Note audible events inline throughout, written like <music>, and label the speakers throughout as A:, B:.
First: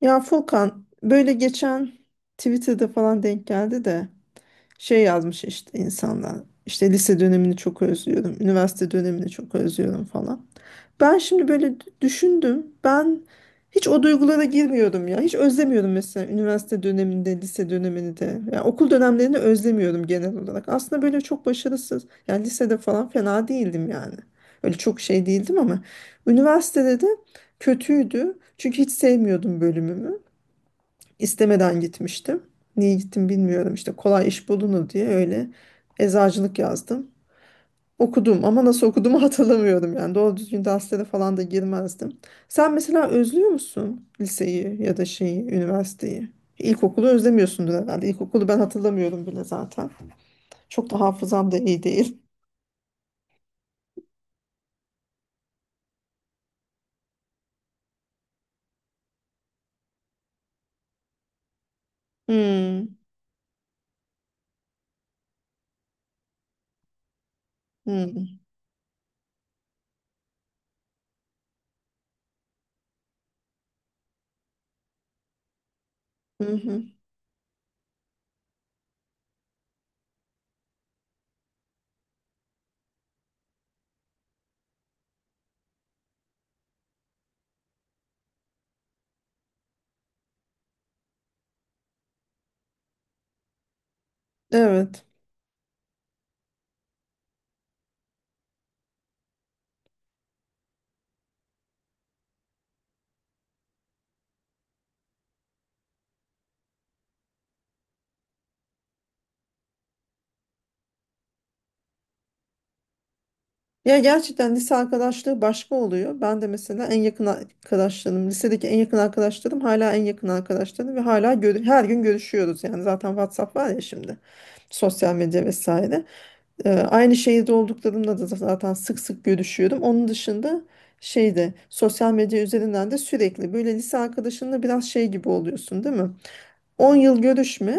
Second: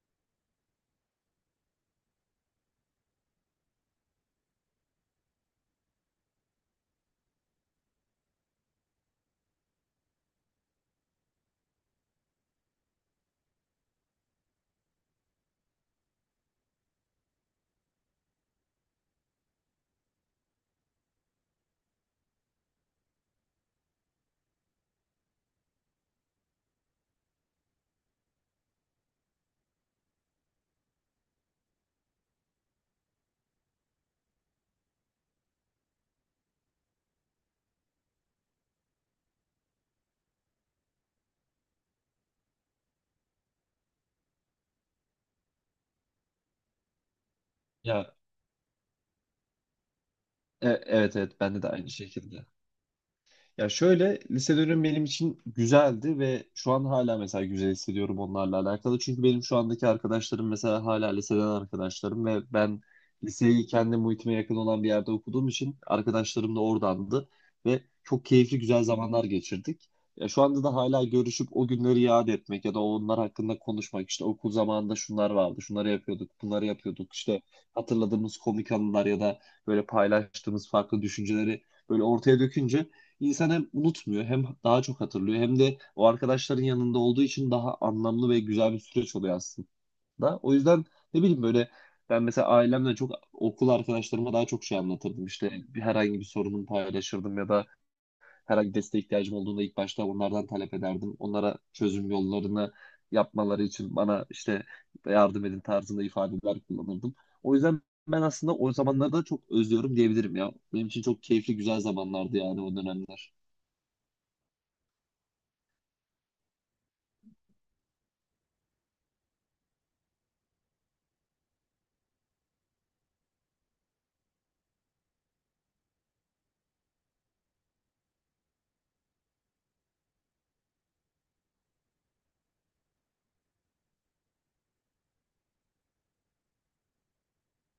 A: Ya Furkan böyle geçen Twitter'da falan denk geldi de şey yazmış işte insanlar. İşte lise dönemini çok özlüyorum, üniversite dönemini çok özlüyorum falan. Ben şimdi böyle düşündüm. Ben hiç o duygulara girmiyordum ya. Hiç özlemiyordum mesela üniversite döneminde, lise dönemini de. Yani okul dönemlerini özlemiyordum genel olarak. Aslında böyle çok başarısız. Yani lisede falan fena değildim yani. Öyle çok şey değildim ama üniversitede de kötüydü. Çünkü hiç sevmiyordum bölümümü. İstemeden gitmiştim. Niye gittim bilmiyorum işte kolay iş bulunur diye öyle eczacılık yazdım. Okudum ama nasıl okuduğumu <laughs> hatırlamıyorum yani doğru düzgün derslere falan da girmezdim. Sen mesela özlüyor musun liseyi ya da şeyi, üniversiteyi? İlkokulu özlemiyorsundur herhalde.
B: Ya
A: İlkokulu ben hatırlamıyorum bile zaten. Çok da
B: evet evet,
A: hafızam da
B: bende de
A: iyi
B: aynı
A: değil.
B: şekilde. Ya şöyle, lise dönemi benim için güzeldi ve şu an hala mesela güzel hissediyorum onlarla alakalı. Çünkü benim şu andaki arkadaşlarım mesela hala liseden arkadaşlarım
A: <laughs>
B: ve ben
A: Hmm.
B: liseyi kendi muhitime yakın olan bir yerde okuduğum için arkadaşlarım da oradandı ve çok
A: Hmm.
B: keyifli güzel zamanlar geçirdik. Ya şu anda da hala görüşüp o günleri yad etmek ya da onlar hakkında konuşmak, işte okul zamanında şunlar vardı, şunları yapıyorduk,
A: Hı
B: bunları
A: hı.
B: yapıyorduk işte, hatırladığımız komik anılar ya da böyle paylaştığımız farklı düşünceleri böyle ortaya dökünce İnsan hem unutmuyor hem daha çok hatırlıyor hem de o arkadaşların yanında olduğu için daha anlamlı ve güzel bir süreç oluyor aslında. O yüzden ne bileyim, böyle ben mesela ailemle çok, okul arkadaşlarıma daha çok şey
A: Evet.
B: anlatırdım. İşte herhangi bir sorunumu paylaşırdım ya da herhangi desteğe ihtiyacım olduğunda ilk başta onlardan talep ederdim. Onlara çözüm yollarını yapmaları için bana işte yardım edin tarzında ifadeler kullanırdım. O yüzden ben aslında o zamanları da çok özlüyorum diyebilirim ya. Benim için çok keyifli güzel zamanlardı yani o dönemler.
A: Ya gerçekten lise arkadaşlığı başka oluyor. Ben de mesela en yakın arkadaşlarım, lisedeki en yakın arkadaşlarım hala en yakın arkadaşlarım ve hala her gün görüşüyoruz. Yani zaten WhatsApp var ya şimdi. Sosyal medya vesaire. Aynı şehirde olduklarımla da zaten sık sık görüşüyorum. Onun dışında şeyde sosyal medya üzerinden de sürekli böyle lise arkadaşınla biraz şey gibi oluyorsun, değil mi? 10 yıl görüşme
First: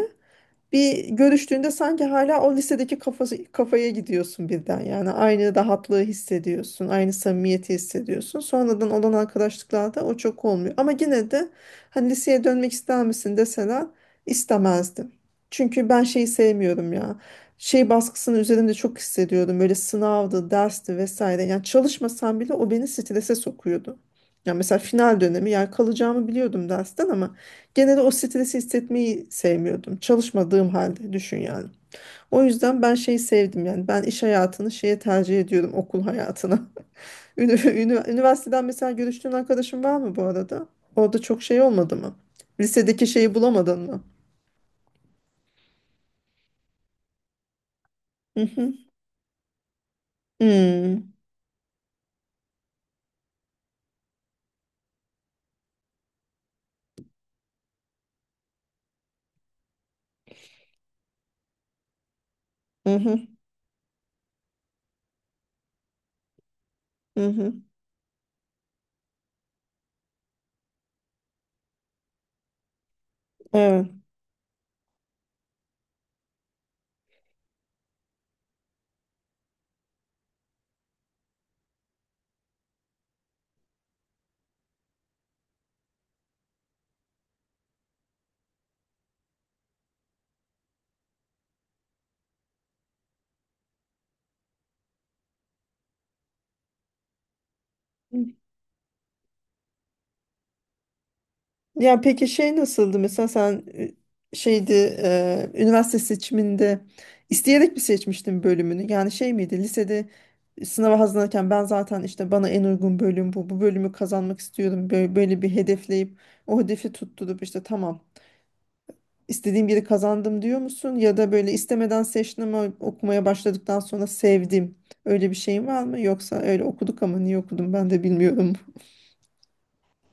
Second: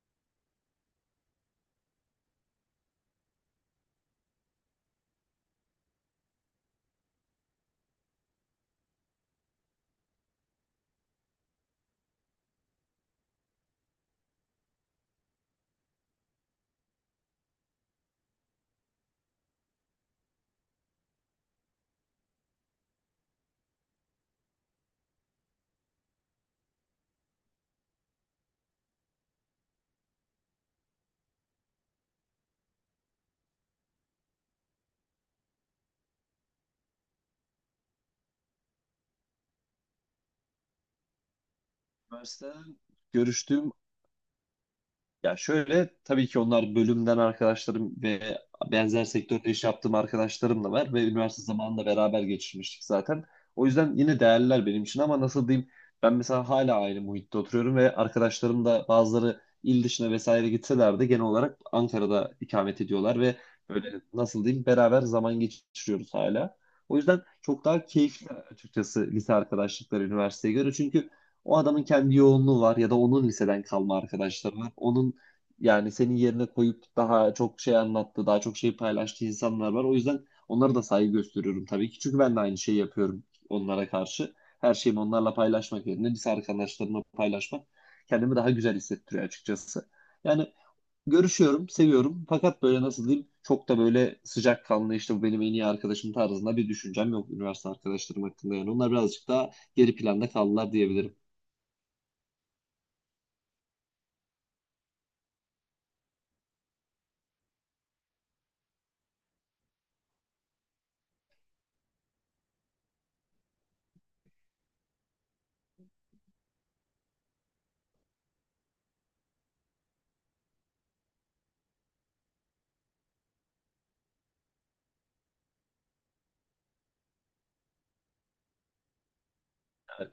A: bir görüştüğünde sanki hala o lisedeki kafası, kafaya gidiyorsun birden yani aynı rahatlığı hissediyorsun aynı samimiyeti hissediyorsun sonradan olan arkadaşlıklarda o çok olmuyor ama yine de hani liseye dönmek ister misin deseler istemezdim çünkü ben şeyi sevmiyorum ya şey baskısını üzerimde çok hissediyordum böyle sınavdı dersti vesaire yani çalışmasam bile o beni strese sokuyordu. Ya mesela final dönemi yani kalacağımı biliyordum dersten ama genelde o stresi hissetmeyi sevmiyordum. Çalışmadığım halde düşün yani. O yüzden ben şeyi sevdim yani ben iş hayatını şeye tercih ediyorum okul hayatına. <laughs> Üniversiteden mesela görüştüğün arkadaşın var mı bu arada? Orada çok şey olmadı mı?
B: Üniversiteden
A: Lisedeki şeyi
B: görüştüğüm,
A: bulamadın mı?
B: ya şöyle, tabii ki onlar bölümden arkadaşlarım ve
A: Hı hı.
B: benzer sektörde iş yaptığım arkadaşlarım da var ve
A: Hmm.
B: üniversite zamanında beraber geçirmiştik zaten. O yüzden yine değerliler benim için, ama nasıl diyeyim, ben mesela hala aynı muhitte oturuyorum ve arkadaşlarım da, bazıları il dışına vesaire gitseler de, genel olarak Ankara'da ikamet
A: Hı hı.
B: ediyorlar ve böyle, nasıl diyeyim, beraber zaman geçiriyoruz hala. O yüzden
A: Hı hı.
B: çok daha keyifli açıkçası lise arkadaşlıkları üniversiteye göre. Çünkü o adamın kendi yoğunluğu var ya da onun liseden
A: Evet.
B: kalma arkadaşları var. Onun, yani senin yerine koyup daha çok şey anlattı, daha çok şey paylaştığı insanlar var. O yüzden onlara da saygı gösteriyorum tabii ki. Çünkü ben de aynı şeyi yapıyorum onlara karşı. Her şeyimi onlarla paylaşmak yerine lise arkadaşlarımla paylaşmak kendimi daha güzel hissettiriyor açıkçası. Yani görüşüyorum, seviyorum. Fakat böyle, nasıl diyeyim, çok da böyle sıcakkanlı, işte bu benim en iyi arkadaşım tarzında bir düşüncem yok üniversite arkadaşlarım hakkında. Yani onlar birazcık daha geri planda kaldılar diyebilirim.
A: Ya peki şey nasıldı mesela sen şeydi, üniversite seçiminde isteyerek mi seçmiştin bölümünü? Yani şey miydi lisede sınava hazırlanırken ben zaten işte bana en uygun bölüm bu bölümü kazanmak istiyorum böyle bir hedefleyip o hedefi tutturup işte tamam istediğim yeri kazandım diyor musun? Ya da böyle istemeden seçtim ama okumaya başladıktan sonra sevdim öyle bir şeyin var mı? Yoksa öyle okuduk ama niye okudum ben de bilmiyorum.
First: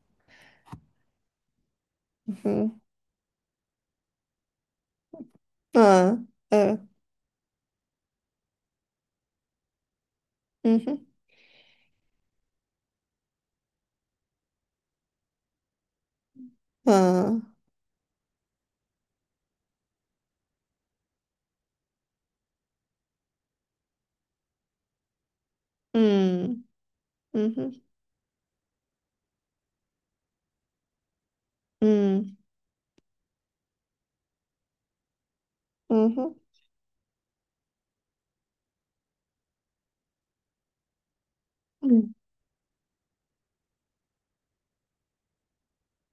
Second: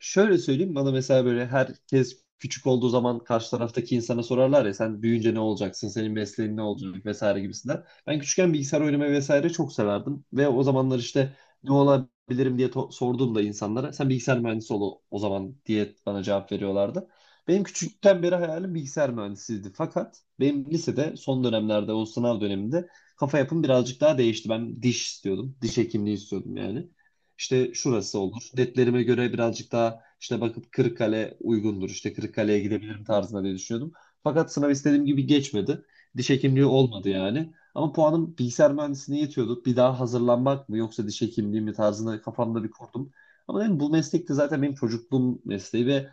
B: Şöyle söyleyeyim, bana mesela, böyle herkes
A: <laughs>
B: küçük
A: Hı.
B: olduğu zaman karşı taraftaki insana sorarlar ya, sen büyüyünce ne olacaksın, senin
A: Ha,
B: mesleğin ne
A: evet.
B: olacak vesaire gibisinden. Ben küçükken bilgisayar oynamayı vesaire çok severdim ve o
A: Hı hı.
B: zamanlar işte ne olabilirim diye sorduğumda insanlara, sen bilgisayar mühendisi ol o o zaman diye bana cevap veriyorlardı.
A: Ha.
B: Benim küçükten beri hayalim bilgisayar mühendisiydi. Fakat benim lisede son dönemlerde, o sınav döneminde kafa yapım birazcık daha değişti. Ben diş istiyordum. Diş hekimliği istiyordum
A: Hmm.
B: yani.
A: Hı hı.
B: İşte şurası olur, netlerime göre birazcık daha işte bakıp Kırıkkale uygundur, İşte
A: Hmm.
B: Kırıkkale'ye gidebilirim tarzında diye düşünüyordum. Fakat sınav istediğim gibi geçmedi.
A: Hı
B: Diş
A: hı.
B: hekimliği olmadı yani. Ama puanım bilgisayar mühendisliğine yetiyordu. Bir daha hazırlanmak mı yoksa diş hekimliği mi
A: Hı
B: tarzında kafamda bir kurdum. Ama dedim, bu meslek de zaten benim çocukluğum mesleği ve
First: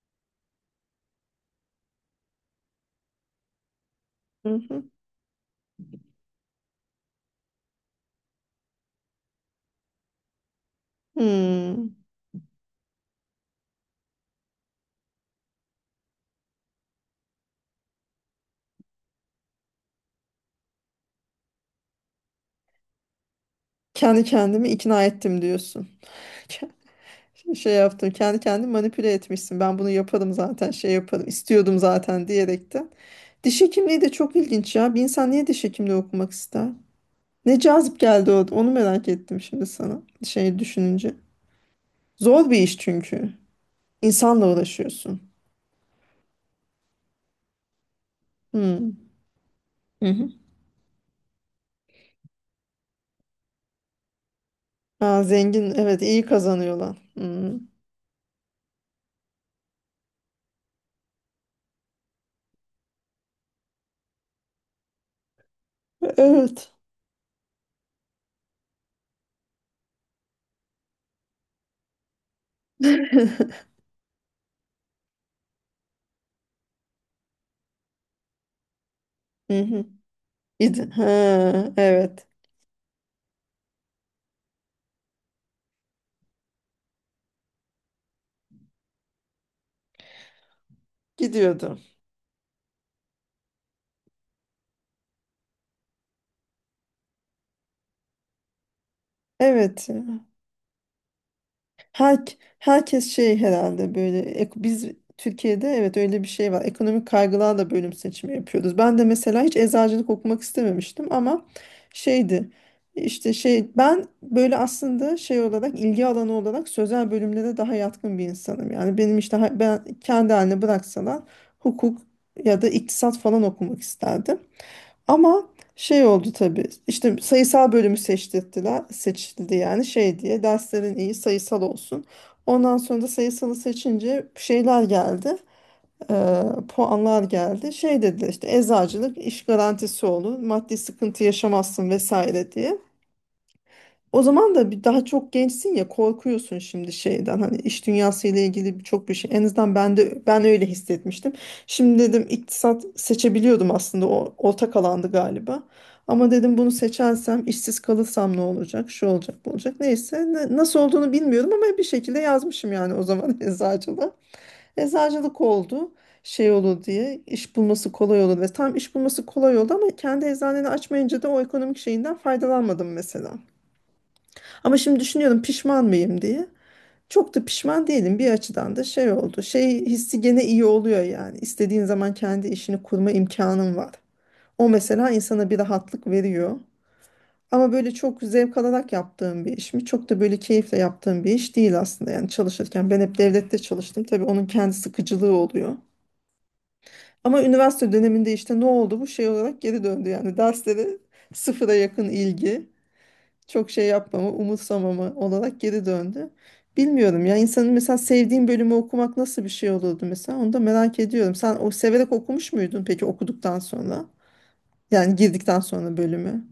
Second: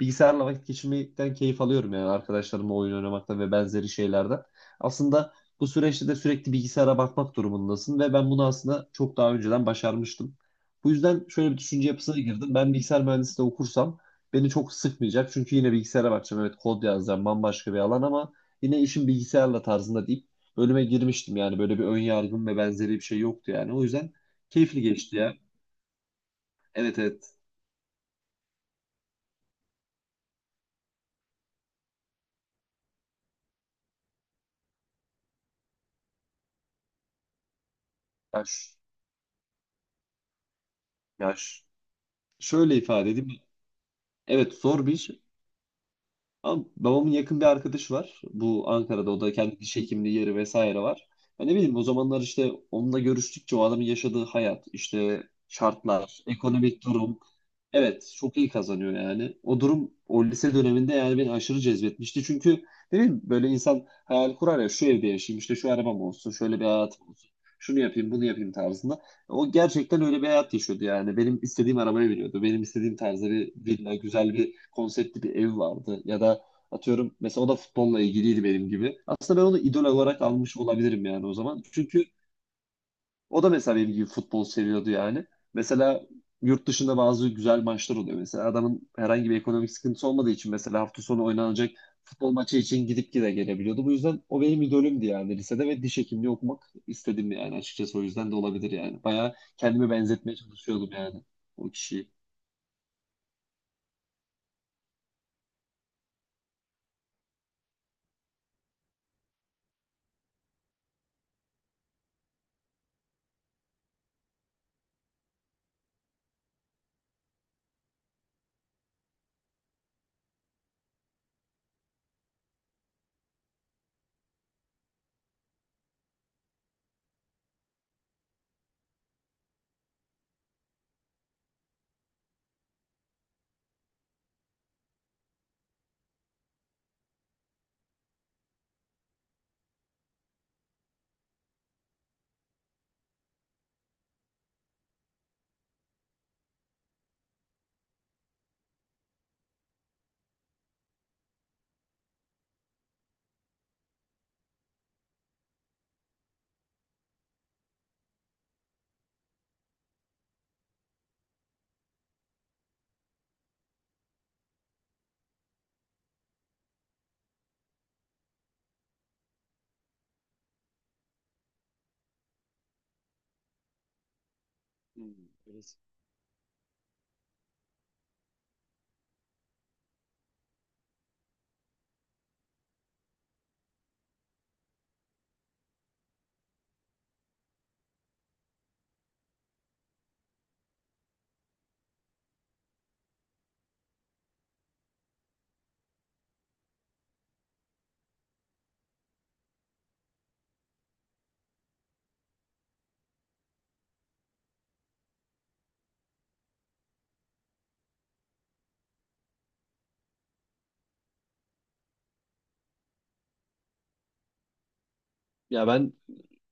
B: bilgisayarla vakit geçirmekten keyif alıyorum yani, arkadaşlarımla oyun oynamaktan ve benzeri şeylerden.
A: hı.
B: Aslında bu süreçte de sürekli bilgisayara bakmak durumundasın ve ben bunu aslında çok daha önceden başarmıştım. Bu yüzden şöyle bir düşünce
A: Hmm.
B: yapısına girdim. Ben bilgisayar mühendisliği okursam beni çok sıkmayacak. Çünkü yine bilgisayara bakacağım. Evet, kod yazacağım, bambaşka bir alan, ama yine işim bilgisayarla tarzında deyip bölüme girmiştim. Yani böyle bir ön yargım ve benzeri bir şey yoktu yani. O yüzden
A: Kendi kendimi
B: keyifli
A: ikna
B: geçti ya.
A: ettim diyorsun. <laughs> Ke-
B: Evet, evet.
A: Şey yaptım. Kendi kendimi manipüle etmişsin. Ben bunu yaparım zaten. Şey yaparım, istiyordum zaten diyerekten. Diş hekimliği de çok ilginç ya. Bir insan niye diş hekimliği okumak ister? Ne cazip geldi
B: Ya,
A: o.
B: ş-
A: Onu merak ettim şimdi sana. Şey düşününce.
B: ya ş-
A: Zor bir
B: Şöyle
A: iş
B: ifade
A: çünkü.
B: edeyim.
A: İnsanla
B: Evet, zor bir iş.
A: uğraşıyorsun.
B: Ama babamın yakın bir arkadaşı var. Bu
A: Hmm.
B: Ankara'da o da kendi diş
A: Hı
B: hekimliği
A: hı.
B: yeri vesaire var. Ya ne bileyim, o zamanlar işte onunla görüştükçe, o adamın yaşadığı hayat,
A: Ha,
B: işte
A: zengin, evet
B: şartlar,
A: iyi
B: ekonomik
A: kazanıyorlar.
B: durum.
A: Hmm.
B: Evet çok iyi kazanıyor yani. O durum o lise döneminde yani beni aşırı cezbetmişti. Çünkü ne bileyim, böyle insan hayal kurar ya, şu evde yaşayayım, işte şu arabam olsun, şöyle bir
A: Evet.
B: hayatım olsun. Şunu yapayım, bunu yapayım tarzında. O gerçekten öyle bir hayat yaşıyordu yani. Benim istediğim arabayı veriyordu. Benim istediğim tarzda bir
A: <laughs>
B: villa, güzel bir konseptli bir ev vardı. Ya da atıyorum, mesela o da futbolla ilgiliydi benim gibi. Aslında ben onu
A: Hı
B: idol
A: hı.
B: olarak almış
A: Ha,
B: olabilirim yani o zaman. Çünkü
A: evet.
B: o da mesela benim gibi futbol seviyordu yani. Mesela yurt dışında bazı güzel maçlar oluyor. Mesela adamın herhangi bir ekonomik sıkıntısı olmadığı için, mesela hafta sonu oynanacak
A: Gidiyordu.
B: futbol maçı için gidip gide gelebiliyordu. Bu yüzden o benim idolümdü yani lisede ve diş hekimliği okumak istedim yani açıkçası, o yüzden de olabilir yani. Bayağı
A: Evet,
B: kendimi
A: ya.
B: benzetmeye çalışıyordum yani o kişiyi.
A: Her, herkes şey herhalde böyle biz Türkiye'de evet öyle bir şey var. Ekonomik kaygılarla bölüm seçimi yapıyoruz. Ben de mesela hiç eczacılık okumak istememiştim ama şeydi işte şey ben böyle aslında şey olarak ilgi alanı olarak sözel bölümlere daha yatkın bir insanım. Yani benim işte ben kendi haline bıraksalar hukuk ya da iktisat falan okumak isterdim. Ama şey oldu tabii. İşte sayısal bölümü seçtirdiler. Seçildi yani şey diye. Derslerin iyi sayısal olsun. Ondan sonra da sayısalı seçince şeyler geldi. eee, Puanlar geldi. Şey dediler işte eczacılık iş garantisi olur. Maddi sıkıntı yaşamazsın vesaire diye. O zaman da bir daha çok gençsin ya korkuyorsun şimdi şeyden hani iş dünyası ile ilgili birçok bir şey. En azından ben de ben öyle hissetmiştim. Şimdi dedim iktisat seçebiliyordum aslında o ortak alandı galiba. Ama dedim bunu seçersem işsiz kalırsam ne olacak? Şu olacak, bu olacak. Neyse nasıl olduğunu bilmiyorum ama bir şekilde yazmışım yani o zaman <laughs> eczacılık. Eczacılık oldu şey olur diye iş bulması kolay olur ve tam iş bulması kolay oldu ama kendi eczaneni açmayınca da o ekonomik şeyinden faydalanmadım mesela. Ama şimdi
B: Hmm,
A: düşünüyorum
B: evet.
A: pişman mıyım diye. Çok da pişman değilim bir açıdan da şey oldu. Şey hissi gene iyi oluyor yani. İstediğin zaman kendi işini kurma imkanın var. O mesela insana bir rahatlık veriyor. Ama böyle çok zevk alarak yaptığım bir iş mi? Çok da böyle keyifle yaptığım bir iş değil aslında yani çalışırken. Ben hep devlette çalıştım. Tabii onun kendi sıkıcılığı oluyor. Ama üniversite döneminde işte ne oldu bu şey olarak geri döndü yani derslere sıfıra yakın ilgi, çok şey yapmama, umutsamama olarak geri döndü. Bilmiyorum ya insanın mesela sevdiğin bölümü okumak nasıl bir şey olurdu mesela onu da merak ediyorum. Sen o severek okumuş muydun peki okuduktan sonra? Yani girdikten
B: Ya ben
A: sonra bölümü.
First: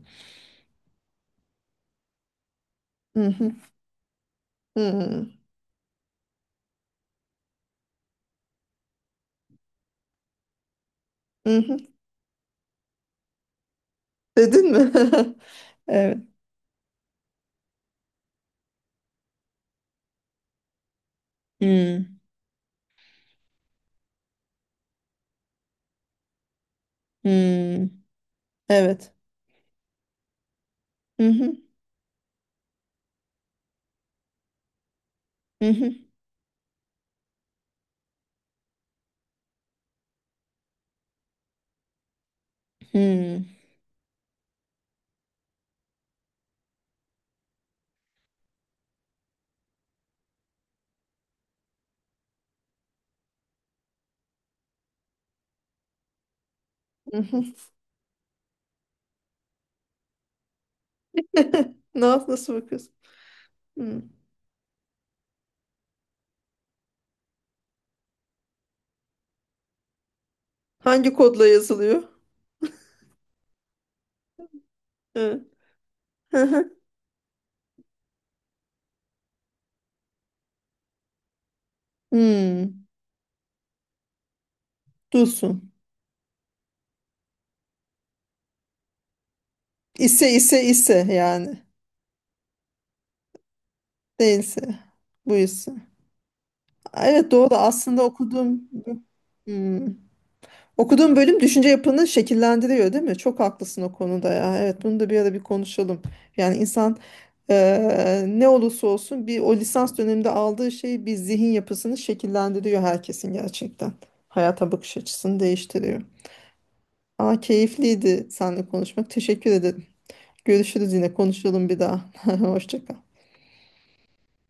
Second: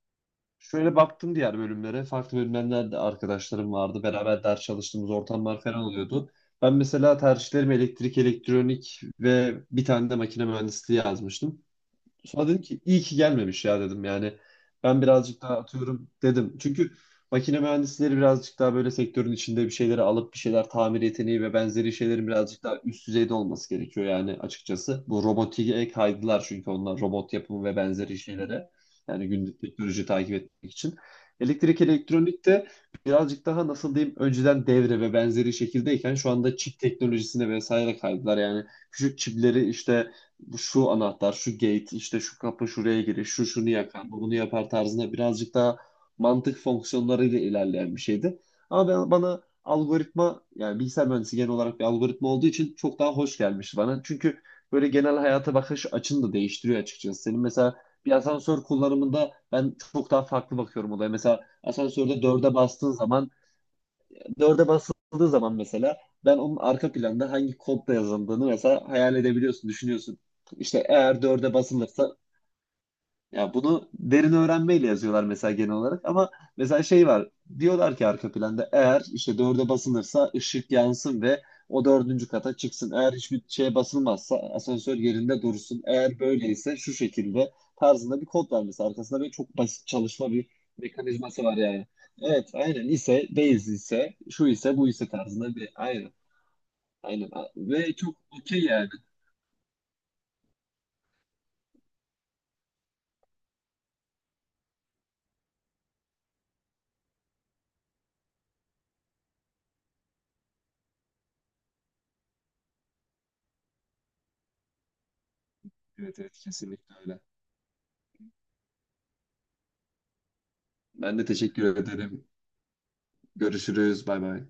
B: şöyle baktım diğer bölümlere. Farklı bölümlerden de
A: Hı hı.
B: arkadaşlarım vardı. Beraber ders çalıştığımız ortamlar falan oluyordu. Ben mesela tercihlerimi elektrik, elektronik ve bir tane de makine mühendisliği
A: Hı
B: yazmıştım.
A: hı.
B: Sonra dedim ki iyi ki gelmemiş ya, dedim yani.
A: Dedin mi?
B: Ben
A: <laughs>
B: birazcık daha atıyorum,
A: Evet.
B: dedim. Çünkü makine mühendisleri birazcık daha böyle sektörün içinde bir şeyleri alıp bir şeyler tamir yeteneği ve
A: Hı
B: benzeri
A: hı.
B: şeylerin birazcık daha üst düzeyde olması gerekiyor yani açıkçası. Bu robotiğe kaydılar çünkü onlar robot yapımı ve benzeri şeylere.
A: Evet.
B: Yani günlük teknoloji takip etmek için.
A: Hı hı.
B: Elektrik elektronik de birazcık daha, nasıl diyeyim, önceden devre ve benzeri
A: Hı hı.
B: şekildeyken şu anda çip teknolojisine vesaire kaydılar. Yani küçük çipleri işte, bu şu anahtar, şu gate, işte şu kapı
A: Hı
B: şuraya girir, şu şunu yakar, bu bunu yapar tarzında, birazcık daha mantık fonksiyonlarıyla ilerleyen bir şeydi. Ama ben, bana algoritma, yani bilgisayar mühendisi genel olarak bir algoritma olduğu için çok daha hoş gelmişti bana. Çünkü böyle genel hayata bakış açını da değiştiriyor
A: hı.
B: açıkçası. Senin
A: Hı.
B: mesela bir asansör kullanımında ben çok daha farklı bakıyorum olaya. Mesela
A: <laughs>
B: asansörde
A: Nasıl, nasıl
B: dörde bastığın
A: bakıyorsun?
B: zaman,
A: Hı.
B: dörde basıldığı zaman mesela, ben onun arka planda hangi kodla yazıldığını mesela hayal edebiliyorsun, düşünüyorsun. İşte
A: Hangi
B: eğer
A: kodla
B: dörde
A: yazılıyor?
B: basılırsa, ya bunu derin öğrenmeyle yazıyorlar
A: Hı
B: mesela genel olarak, ama
A: hı. Hı.
B: mesela şey var, diyorlar ki arka planda eğer işte dörde basılırsa ışık yansın ve o dördüncü kata
A: Hı.
B: çıksın. Eğer hiçbir şeye basılmazsa asansör yerinde
A: Dursun.
B: dursun. Eğer böyleyse şu şekilde tarzında bir kod var mesela arkasında, böyle çok basit
A: İse,
B: çalışma bir
A: ise, ise
B: mekanizması var
A: yani
B: yani. Evet aynen, ise değiliz ise şu ise
A: değilse,
B: bu ise tarzında bir,
A: buysa.
B: aynen aynen
A: Evet doğru
B: ve
A: aslında
B: çok okey
A: okuduğum,
B: yani.
A: hmm, okuduğum bölüm düşünce yapını şekillendiriyor değil mi? Çok haklısın o konuda ya. Evet bunu da bir ara bir konuşalım. Yani insan, ne olursa olsun bir o lisans döneminde aldığı şey bir zihin yapısını şekillendiriyor herkesin gerçekten. Hayata bakış açısını değiştiriyor.
B: Evet, evet, kesinlikle öyle.
A: Aa keyifliydi seninle konuşmak. Teşekkür ederim. Görüşürüz, yine
B: Ben de
A: konuşalım
B: teşekkür
A: bir daha.
B: ederim.
A: <laughs> Hoşça kal.
B: Görüşürüz. Bay bay.